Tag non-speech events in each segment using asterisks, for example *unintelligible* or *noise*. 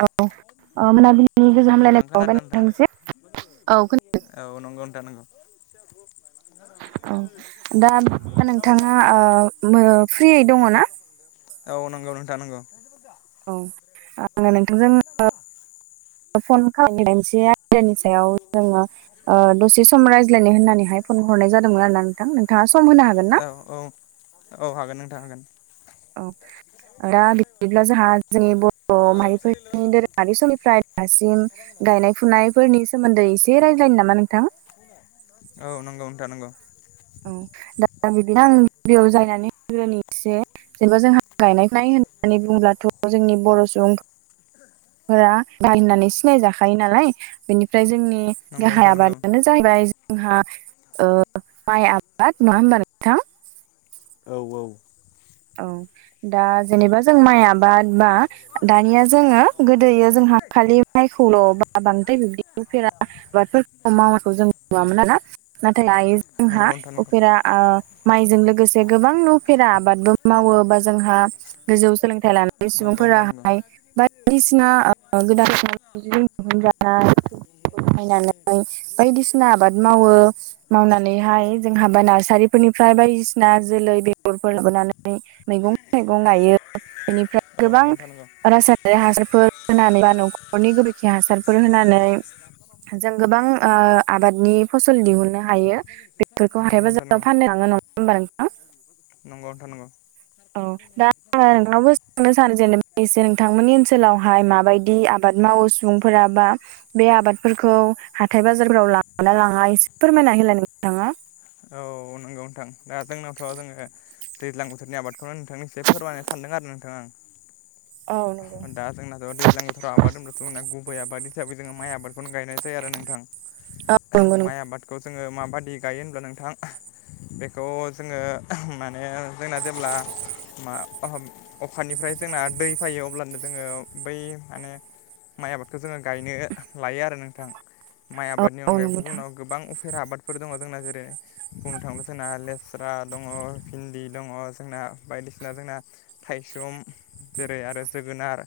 औ मोनाबिलिनि औ गोजाम नोंथां हामलायनायखौ बायबाय खोनादोंना नोंथाङा नोंथांनिसिम औ खोनादों। औ नंगौ नोंथां नंगौ ओ। औ दा नोंथाङा फ्रियै दङ ना ओ औ नंगौ नोंथा नंगौ। औ आङो *unintelligible* *unintelligible* दसे सम रायज्लायनो होननानैहाय फन हरनाय जादोंमोन आरोना नोंथां नोंथाङा सम होनो हागोन ना? औ औ। औ हागोन नोंथां हागोन। औ दा बिदिब्ला जोंहा जोंनि बर'ओ माहाफोरनि दोरोङारि समनिफ्राय दासिमबो गायनाय फुनायफोरनि सोमोन्दै एसे रायज्लायनो नामा नोंथां? औ नंगौ नोंथां नंगौ। *unintelligible* जेनेबा जोंहा गायनाय फुनाय होननानै बुंङोब्लाथ जोंनि बर' सुबुंआ *unintelligible* होननानै सिनायजाखायो नालाय बेनिफ्राय जोंनिओ नंगौ गाहाय नोंथां नंगौ आबादानो जाहैबाय जोंहा माइ आबाद *unintelligible* नङा होमबा *unintelligible* नोंथां औ औ। औ दा जेनेबा जों माइ आबादा दानिया जोङो गोदोयो जोंहा खालि माइखौल बा बांद्राय बिब्दि *unintelligible* आबादफोरखौ मावनायखौ जों नुवामोन आरोना नाथाय जोंहा नंगौ नोंथां नंगौ उफेराओ माइजों लोगोसे गोबां उफेरा आबादबो मावो बा जोंहाया गोजौ सोलोंथाइ लानाय नंगौ नोंथां नंगौ सुबुंफोराहाय बाय बायदिसिना गोदान दिहुजानाय बाहायनानै बादिसिना आबाद मावो। मावनानैहाय जोंहाबा नारसारिफोरनिफ्राय बायदिसिना जोलै बेगरफोर लाबोनानैओ मैगं थाइगं गायो बेनिफ्राय औ गोबां नंगौ नोंथां नंगौ रासायनारि हासारफोर *unintelligible* होनानै बा न'खरनि गोबोरखि हासारफोर होनानै जों गोबां आबादनि फसल दिहुननो हायो बेफोरखौ हाथाइ नंगौ नोंथां बाजाराव नंगौ फाननो लाङो नङा। होमबा नोंथांआ नंगौ नोंथां नंगौ। औ दायो नोंनावबो सोंनो सानो जेनेबा एसे नोंथांमोननि ओनसोलावहाय माबायदि आबाद मावो सुबुंफोरा बा बे आबादफोरखौ हाथाय बाजारफोराव लाङोना लाङा एसे फोरमायना होलाय नोंथाङाबो औ नंगौ नोंथां दा जोंनावथ' जोङो। दैज्लां बोथोरनि आबादखौनो नोंथांनिसिम फोरमायनो सानदों आरो नोंथां आं। औ नंगौ। दा जोंनाथ दैज्लां बोथोराव आबाद होनबथ जोंना गुबै आबाद हिसाबै जोङो माइ आबादखौ खौनो गायनाय जायो आरो औ नोंथां नंगौ नंगौ माइ आबादखौ जोङो माबायदि गायो होनब्ला नोंथांआ बेखौ जोङो माने जोंना जेब्लाबो मा अखानिफ्राय जोंना दै फैयो अब्लानो जोङो बै मानेओ माइ आबादखौ जोङो गायनो लायो आरो नोंथां आ माइ औ आबादनि औ नंगौ अनगायैबोथ नोंथां जोंनाव गोबां उफेरा आबादफोर दङ जोंना जेरै बुंनो थाङोब्ला जोंना लेस्रा दङ भिन्दि दङ जोंना बायदिसिना जोंना थाइसुम जेरै आरो जोगोनार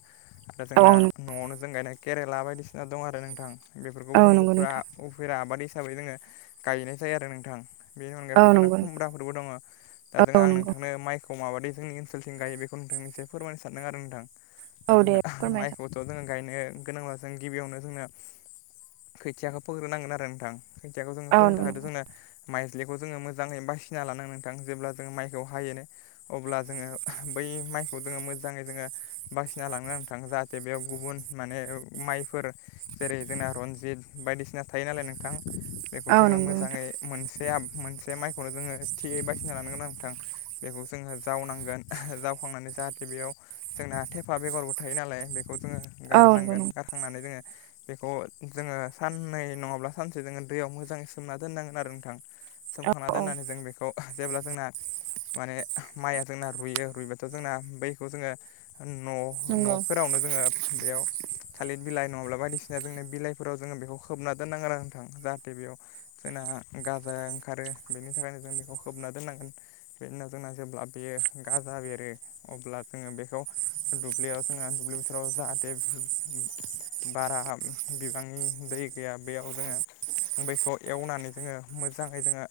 आरो औ जोंना औ न'आवनो जों गायनाय केरेला बायदिसिना दं आरो नोंथां बेफोरखौबो औ जों नंगौ उफ्रा नोंथां उफेरा आबाद हिसाबै जोङो गायनाय जायो आरो नोंथां बेनि अनगायैथ औ जोंना नंगौ नोंथां खुमब्राफोरबो दङ दा जों औ आं नंगौ नोंथांनो माइ खौ माबायदि जोंनि ओनसोलथिं गायो बेखौ नोंथां एसे फोरमायनो सानदों आरो नोंथां दा औ दे जोङो फोरमायजा माइखौ जोङो गायनो गोनांब्ला जों गिबियावनो जोंनो खोथियाखौ फोग्रोनांगोन आरो नोंथां खोथियाखौ जोङो औ फोनो नंगौ थाखायथ' नंगौ जोंना माइज्लिखौ जोङो मोजाङै बासिना लानांगोन नोंथां जेब्ला जोङो माइखौ हायो अब्ला जोङो बै माइखौ जोङो मोजाङै जोङो बासिना लांनो थाङो जाहाथे बेयाव गुबुन माने माइफोर जेरै जोंना रनजित बायदिसिना थायो नालाय नोंथां बेखौ औ जोङो नंगौ नोंथां मोजाङै मोनसे मोनसे माइखौनो जोङो थियै बासिना लानांगोन आं नोंथां बेखौ जोङो जावनांगोन जावखांनानै जाहाथे बेयाव जोंना थेफा बेगरबो थायो नालाय बेखौ जोङो औ नंगौ गारनांगोन नंगौ गार थांनानै जोङो बेखौ जोङो साननै नङाब्ला सानसे जोङो दैयाव मोजाङै सोमना दोननांगौ आरो नोंथां सोमखांना औ नंगौ। दोननानै जों बेखौ जेब्ला जोंना माने माइया जोंना रुइयो रुइबाथ' जोंना बैखौ जोङो न' नंगौ न'फोरावनो जोङो बेयाव थालिर बिलाइ नङाब्ला बायदिसिना जोंनो बिलाइफोराव जोङो बेखौ खोबना दोननांगोन आरो नोंथां जाहाथे बेयाव जोंना गाजाया ओंखारो बेनि थाखायनो जों बेखौ खोबना दोननांगोन बिनि उनाव जोंना जेब्ला बेयो गाजा बेरो अब्ला जोङो बेखौ दुब्लियाव जोङो दुब्लि बोथोराव जाहाथे बारा बिबांनि दै गैया बेयाव जोङो बैखौ एवनानै जोङो मोजाङै जोङो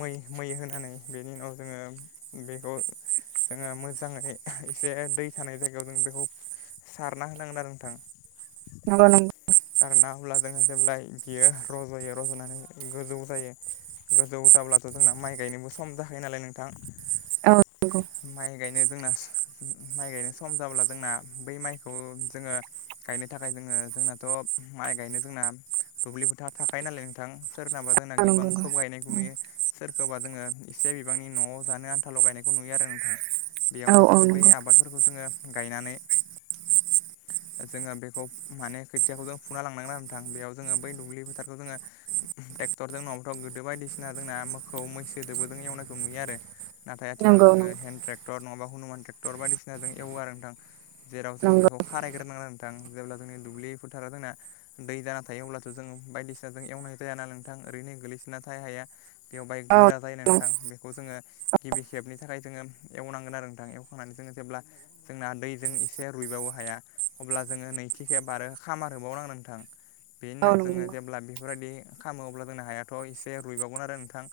मै मै होनानै बेनि उनाव जोङो बेखौ जोङो मोजाङै एसे दै थानाय जायगायाव जों बेखौ सारना होनांगोन आरो नोंथां नंगौ नों सारोना अब्ला जोङो जेब्ला बियो रज'यो रज'नानै गोजौ जायो गोजौ जाब्लाथ' जोंना माइ गायनोबो सम जाखायो नालाय नोंथां औ माइ गायनो जोंना माइ गायनाय सम जाब्ला जोंना बै माइखौ जोङो गायनो थाखाय जोङो जोंनाथ' माइ गायनो जोंना दुब्लि फोथार थाखायो नालाय नोंथां सोरनाबा जोंना नंगौ नंगौ गोबांखौ गायनायखौ नुयो सोरखौबा जोङो एसे बिबांनि न'आव जानो आनथाल' गायनायखौ नुयो आरो नोंथां औ बेयावनो औ नंगौ औ नंगौ औ नंगौ औ जोङो बै आबादफोरखौ जोङो गायनानै जोङो बेखौ माने खोथियाखौ जों फुना लांनांगोन आरो नोंथां बेयाव जोङो बै दुब्लि फोथार थ' जोङो ट्रेक्टरजों नङाबाथ' गोदो बायदिसिना जोंना मोसौ मैसो दोबोजों एवनायखौ नुयो आरो नाथाय नंगौ आथिखालाव हेन्द ट्रेक्टर नङाबा हनुमान ट्रेक्टर बायदिसिनाजों एवो आरो नोंथां जेराव जोङो बेखौ खारायग्रोनांगोन आरो नोंथां जेब्ला जोंनि दुब्लि फोथारा जोंना दै जाना थायो अब्लाथ' जोङो बायदिसि नाजों एवनाय जायाना नोंथां ओरैनो गोलैसोना थायो हाया बेवहाय बाङाइ गोरा जायो नोंथां बेखौ जोङो गिबि खेबनि थाखाय जोङो एवनांगोन आरो नोंथां एवखांनानै जोङो जेब्ला जोंना दैजों एसे रुइबावो हाया अब्ला जोङो नैथिखेब आरो खामार होबावनांगोन आरो नोंथां बेनि उनाव जोङो जेब्ला बेफोरबायदि खालामोब्ला जोंना हायाथ' एसे रुइबावगोन आरो नोंथां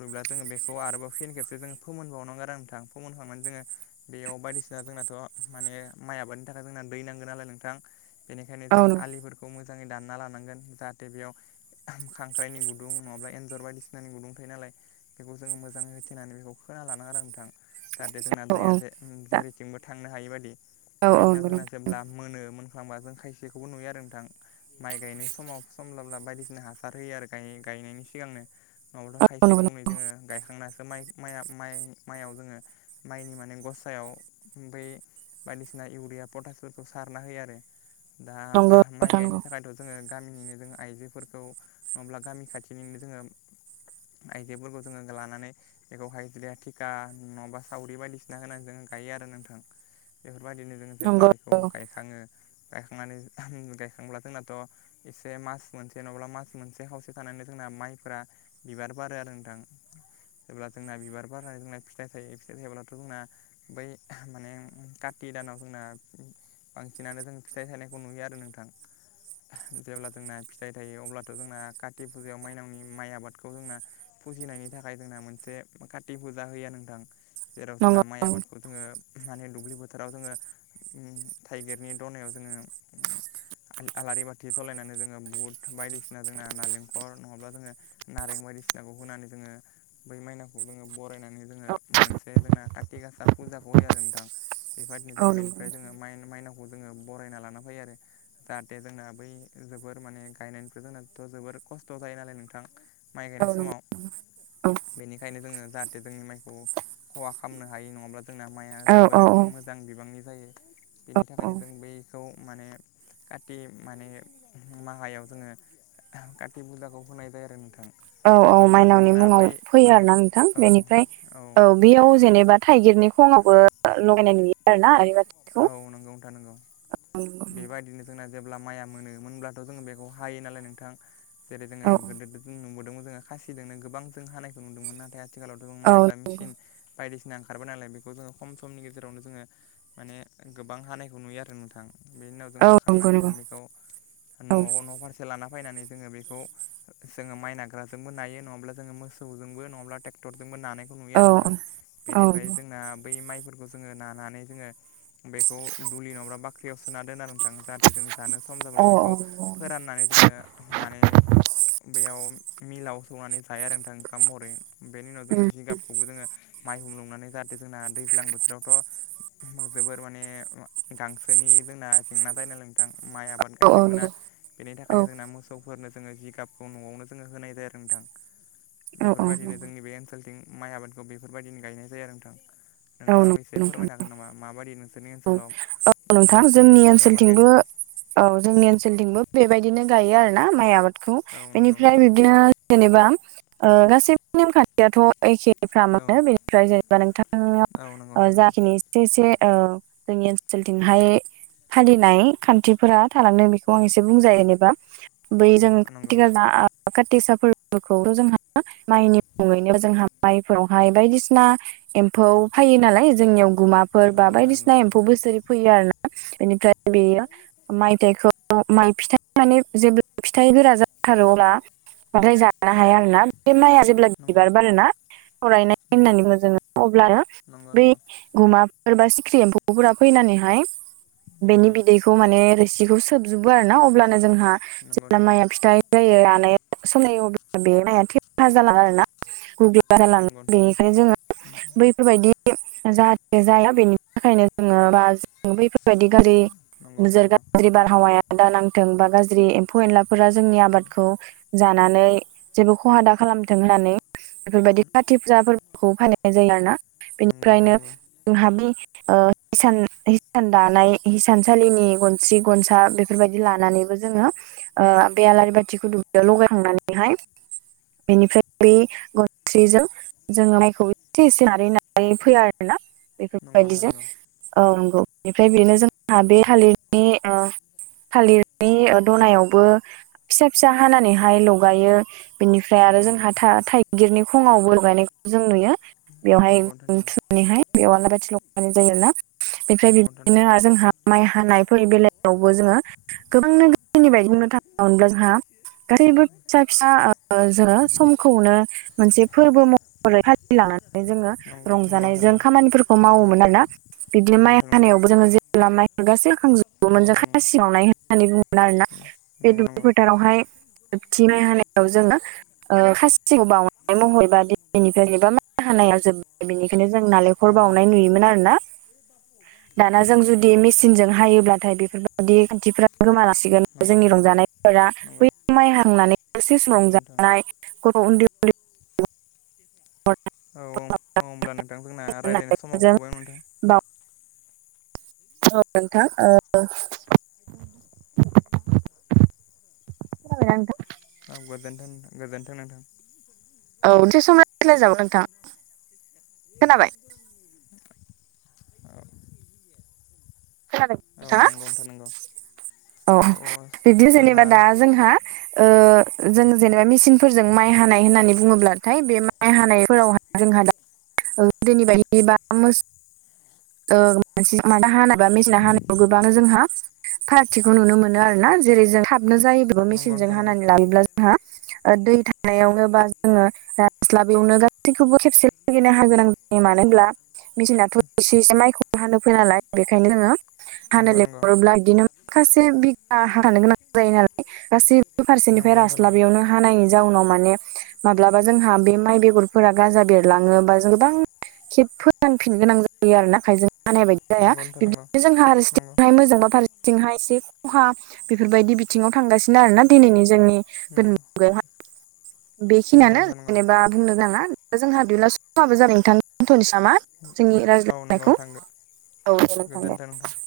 रुइब्ला जोङो बेखौ आरोबाव फिन खेबसे जोङो फोमोनबावनांगोन आरो नोंथां फोमोनखांनानै जोङो बेयाव बायदिसिना जोंनाथ' माने माइ आबादनि थाखाय जोंना दै नांगोन नालाय नोंथां बेनिखायनो जों आलिफोरखौ मोजाङै दानना लानांगोन जाहाथे बेयाव खांख्राइनि गुदुं नङाब्ला एन्जर बायदिसिनानि गुदुं थायो नालाय बेखौ जोङो मोजाङै होथेनानै बेखौ खोना लानांगोन आरो नोंथां जाहाथे जोंना दैया जे जेरैथिंबो थांनो हायि बायदि बेनि उनाव जोंना जेब्ला मोनो मोनख्लांबा जों खाय बेखौबो नुयो आरो नोंथां माइ गायनाय समाव सम लाब्ला बायदि सिना हासार होयो आरो गायनायनि सिगांनो नङाबाथ' नंगौ नंगौ खायसेखौनै जोङो गायखांनासो माइया माइ माइ माइआव जोङो माइनि माने गसायाव बै बायदिसिना इउरिया पटासफोरखौ सारना होयो आरो दा माइ नोंथां गायनो थाखायथ' जोङो गामिनिनो जों आइजो फोरखौ नङाब्ला गामि खाथिनिनो जोङो आइजोफोरखौ जोङो लानानै बेखौहाय इदिनो थिखा नङाबा सावरि बायदिसिना होनानै जों गायो आरो नोंथां बेफोरबायदिनो जों जेब्ला नंगौ बे गायखाङो गायखांनानै गायखांब्ला जोंनाथ' एसे मास मोनसे जेन'बा मास मोनसे खावसे थानानै जोंना माइफ्रा बिबार बारो आरो नोंथां जेब्ला जोंना बिबार बारनानै जोंना फिथाइ थायो फिथाइ थायोब्लाथ' जोंना बै माने काति दानाव जोंना बांसिनानो जों फिथाइ थायनायखौ नुयो आरो नोंथां जेब्ला जोंना जाय थायो अब्लाथ' जोंना काति फुजायाव माइनावनि माइ आबादखौ जोंना फुजिनायनि थाखाय जोंना मोनसे काति फुजा होयो नोंथां जेराव नंगौ नंगौ जोंना माइ आबादखौ जोङो माने दुब्लिबो फोथाराव जोङो थाइगिरनि दनायाव जोङो आलारि बाथि जलायनानै जोङो बध बायदिसिना जोंना नारेंखल नङाब्ला जोङो नारें बायदिसिनाखौ होनानै जोङो बै माइनाव जोङो बरायनानै जोङो मोनसे जोंना काथि गासा फुजाखौ होयो आरो नोंथां बेबायादिनो औ जों नंगौ बेनिफ्राय नोंथां जोङो मा माइनाव जोङो बरायना लाना फैयो आरो जाहाथे जोंना बै जोबोर माने गायनायनिफ्राय जोंनाथ' जोबोर खस्थ' जायो नालाय नोंथां माइ गायनाय औ नंगौ समाव बेनिखनो बेंखायनो जोङो जाहाथे जोंनि माइखौ खहा खालामनो हायो नङाब्ला जोंना माइआ औ जोबोर औ मोजां मोजां बिबांनि जायो बेनि औ थाखायनो जों बैखौ माने कति माने माहायाव जोङो काति फुजाखौ होनाय जायो आरो नोंथां औ औ बेनि उनावथ' माइनावनि जोंना मुङाव बै फैयो माने आरो ना नोंथां औ बेनिफ्राय औ बेयाव जेनेबा थाइगिरनि खङावबो लगायनाय नुयो आरोना आलारि बाथि औ नंगौ नोंथां नंगौ बेबायदिनो जोंना जेब्ला माइया मोनोमोनब्लाथ' जोङो बेखौ हायो नालाय नोंथां जेरै जोङो औ गोदो जों नुबोदोंमोन जोङो खासिजोंनो गोबां जों हानायखौ नुदोंमोन नाथाय आथिखालावथ' जों माइ हाग्रा औ मेसिन बायदिसिना ओंखारबबाय नालाय बेखौ जोङो खम समनि गेजेरावनो जोङो माने गोबां हानायखौ नुयो आरो नोंथां बेनि उनाव जों औ नंगौ हाखांनानै नंगौ जोङो बेखौ न'आव न' फारसे लाना फैनानै जोङो बेखौ जोङो माइ नाग्राजोंबो नायो नङाब्ला जोङो मोसौजोंबो नङाब्ला ट्रेक्टरजोंबो नानाय खौ नुयो औ आरो नोंथां औ बेनिफ्राय जोंना बै माइफोरखौ जोङो नानानै जोङो बेखौ दुलि नङाब्रा बाख्रियाव सोना दोननानै नोंथां जाहाथे जों जानो सम जाब्ला औ बेखौ औ फोराननानै जोङो माने बेयाव मिलाव सौनानै जायो आरो नोंथां ओंखाम महरै बेनि उनाव जोंङो जिगाबखौबो जोंङो माइ धुम लुंनानै जाहाथे जोंना दैज्लां बोथोरावथ' जोबोर माने गांसो गोसोनि जोंना जेंना जायो नालाय नोंथां माइ आबाद औ गायजोबोना नंगौ बेनि औ थाखायनो जोंना मोसौ सौफोरनो जोङो जिगाबखौ न'आवनो जोङो होनाय जायो आरो नोंथां औ नंगौ बेफोरबायदिनो जोंनि बे ओनसोलथिं माइ आबादखौ बेफोरबायदिनो गायनाय जायो आरो नोंथां औ नंगौ नोंथाङाबो एसे नोंथां फोरमायनो हागोन नामा माबायदि नों जोंनि औ ओनसोलाव नोंथां मेसें जोंनि बोथोरनि आबाद ओनसोलथिंबो गायनायखौ औ जोंनि ओनसोलथिंबो बेबायदिनो गायो आरो ना माइ आबादखौ औ नंगौ नोंथां बेनिफ्राय नंगौ बिदिनो। जेनेबा गासैबो नेमखान्थियाथ' एखेफ्रा औ मोनो बेनिफ्राय जेनेबा औ नंगौ नोंथांनियाव नोंथां नंगौ जाखिनि एसे एसे जोंनि ओनसोलथिंहाय फालिनाय खान्थिफोरा थालांदों बे बेखौ आं एसे बुंजायो ओं जेनेबा बै जों नंगौ खाथि नंगौ खाला काथिसाफोरखौल' जोंहा माइनि मुङैनो जोंहा माइफोरावहाय बायदिसिना एम्फौ फायो नालाय जोंनियाव गुमाफोर बा नंगौ नोंथां बायदिसिना एम्फौ बोसोरै फैयो आरोना बेनिफ्राय बेयो माइथाइखौ माइ फिथाइ माने जेब्ला फिथाइफोरा जाथारो अब्ला *unintelligible* बांद्राय जानो हाया आरोना बे माइआ जेब *unintelligible* अब्ला नंगौ बिबार बारोना थ'राइनाय होननानै बुङो जों अब्लानो नंगौ बै गुमाफोर बा सिख्रि एम्फौफोरा फैनानैहाय बेनि बिदै खौ माने रोसिखौ सोबजोबो आरोना अब्लानो जोंहा नंगौ जेब्ला नंगौ नोंथां नंगौ माइया फिथाइ जायो रानायाव सनाय अब्ला बे माइया थेफा जालाङो आरोना गुग *unintelligible* बारा जालाङो नंगौ नोंथां नंगौ बेनिखायनो जोङो बैफोरबायदि जाहाथे जाया बेनि थाखायनो जोङो बा जों बैफोरबायदि गारि नंगौ नोंथां नोजोर नंगौ गाज्रि *unintelligible* बारहावाया दा नांथों बा गाज्रि एम्फौ एनलाफोरा जोंनि आबादखौ जानानै जेबो खहा दा खालामथों होननानै बेफोरबायदि खा *unintelligible* खाथि फुजा फोरबोखौ फालिनाय जायो आरोना नंगौ नोंथां बेनिफ्रायनो नंगौ जोंहा बि ओ *unintelligible* हिसान हिसान दानाय हिसानसालिनि गनस्रि गनसा बेफोरबायदि लानानैबो जोङो बे आलारि बाथिखौ दुब्लियाव लगायखांनानैहाय बेनिफ्राय बे गनस्रिजों जों माइखौ एसे एसे नारै नारै फोआ आरोना नंगौ नोंथां बेफोरबायदिजों नंगौ औ नंगौ बेनिफ्राय बेनो जोंहा बे थालिरनि ओ थालिरनि दनायावबो फिसा फिसा हानानैहाय लगायो। बिनिफ्राय आरो नंगौ जोंहा नंगौ था थाइगिरनि खङावबो गायनायखौ जों नुयो बेवहाय नंगौ नोंथां नंगौ थु नानैहाय बेयाव आलारि बाथि लगायनाय जायो आरोना बेनिफ्राय बिब्दिनो नंगौ जोंहा माइ हानायफोरनि बेलायावबो जोङो गोबां रोखोमनि बायदि बुंनो थाङोमोनब्ला जोंहा *unintelligible* गासैबो फिसा फिसा जोङो ओ समखौनो *unintelligible* मोनसे फोरबो महरै फालि लांनागोन जोङो *unintelligible* नोंथां रंजानायजों खामानिफोरखौ मावोमोन नंगौ आरोना बिदिनो नंगौ माइ हानायावबो जोङो जे खामनायफोर गासैखांजोबोमोन नंगौ जों नोंथां खासि बावनाय होननानै बुंङोमोन आरोना। बे नंगौ नंगौ दुब्लि फोथारावहाय जोबथि माइ हानायाव जोङो ओ खासिखौ बावनानै महरैबा दिनिफ्राय बा माइ हानायाव जोब्बाय बेनि *unintelligible* बेनिखायनो जों नंगौ नोंथां नालेंखर नंगौ बावनाय नुयोमोन आरोना। दाना जों नंगौ नोंथां जुदि मेसिनजों हायोब्लाथाय बेफोरबायदि खान्थिफ्रा गोमालाांसिगोन। नंगौ नंगौ जोंनि नोंथां नंगौ नोंथां रंजानायफोरा नंगौ बै माइ हांहांनानै दसे सम नंगौ नोंथां रंजानाय गथ' उन्दै उन्दै *unintelligible* औ औ औ ओमब्ला नोंथां जोंना रायज्लायनाय समाबो उन्दैजों थ'बायमोन नोंथां। बाव औ नोंथां ओ *unintelligible* खोनादोंना नोंथां? औ गोजोनथों नोंथां गोजोन्थों नोंथां। औ थि सम रायलाय जागोन नोंथां। खोनाबाय औ। खोनादों औ नोंथाङा नंगौ नोंथां नंगौ। औ बिदिदि जोंना जेनेबा दा। जोंहा ओ जों जेनेबा मिचिनफोरजों माइ हानाय होननानै बुङोब्लाथाय बे माइ हानायफोराव जोंहा दा गोदोनि बायदि बा मोसौ *unintelligible* ओ मेचिनाव माने हानाय बा मेचिनाव हानायखौ गोबां जोंहा फारागथिखौ नुनो मोनो आरोना जेरै जों थाबनो जायोबो बा नंगौ मेचिनजों नोंथां नंगौ हानानै लायोब्ला जोंहा ओ दै थानायावनो बा जोङो जास्लाबियावनो गासैखौबो खेबसे लागिनो हानो गोनां जायो मानो होनब्ला मेचिनाथ एसे एसे माइखौबो हानो फैया नालाय बेखायनो जोङो हानो नंगौ नंगौ लिंहरोब्ला बिदिनो माखासे बिगा हाखानो गोनां जायो नालाय गासैबो फारसेनिफ्राय नंगौ नोंथां रास्लाबियावनो हानायनि जाउनाव माने माब्लाबा जोंहा बे माइ बेगरफोरा गाजा बेरलाङो बा गोबां खेब फोरानफिनो गोनां जायो आरोना आखाइजों हानाय बायदि नंगौ जाया नोंथां नंगौ बिदिनो जोंहा फारसेथिंहाय मोजां बा फार सेथिंहाय जोंहा एसे खहा बेफोरबायदि बिथिङाव थांगासिनो आरोना दिनैनि जोंनि नंगौ गोदोन मुगायावहाय नंगौ नंगौ बेखिनियानो नोंथां नंगौ जेनेबा बुंनो गोनाङा दा जोंहा बिदिबा समाबो जाबाय नोंथां दोन्थनिसै नामा जोंनि औ नंगौ रायज्लायनायखौ नोंथां औ दे नोंथां दे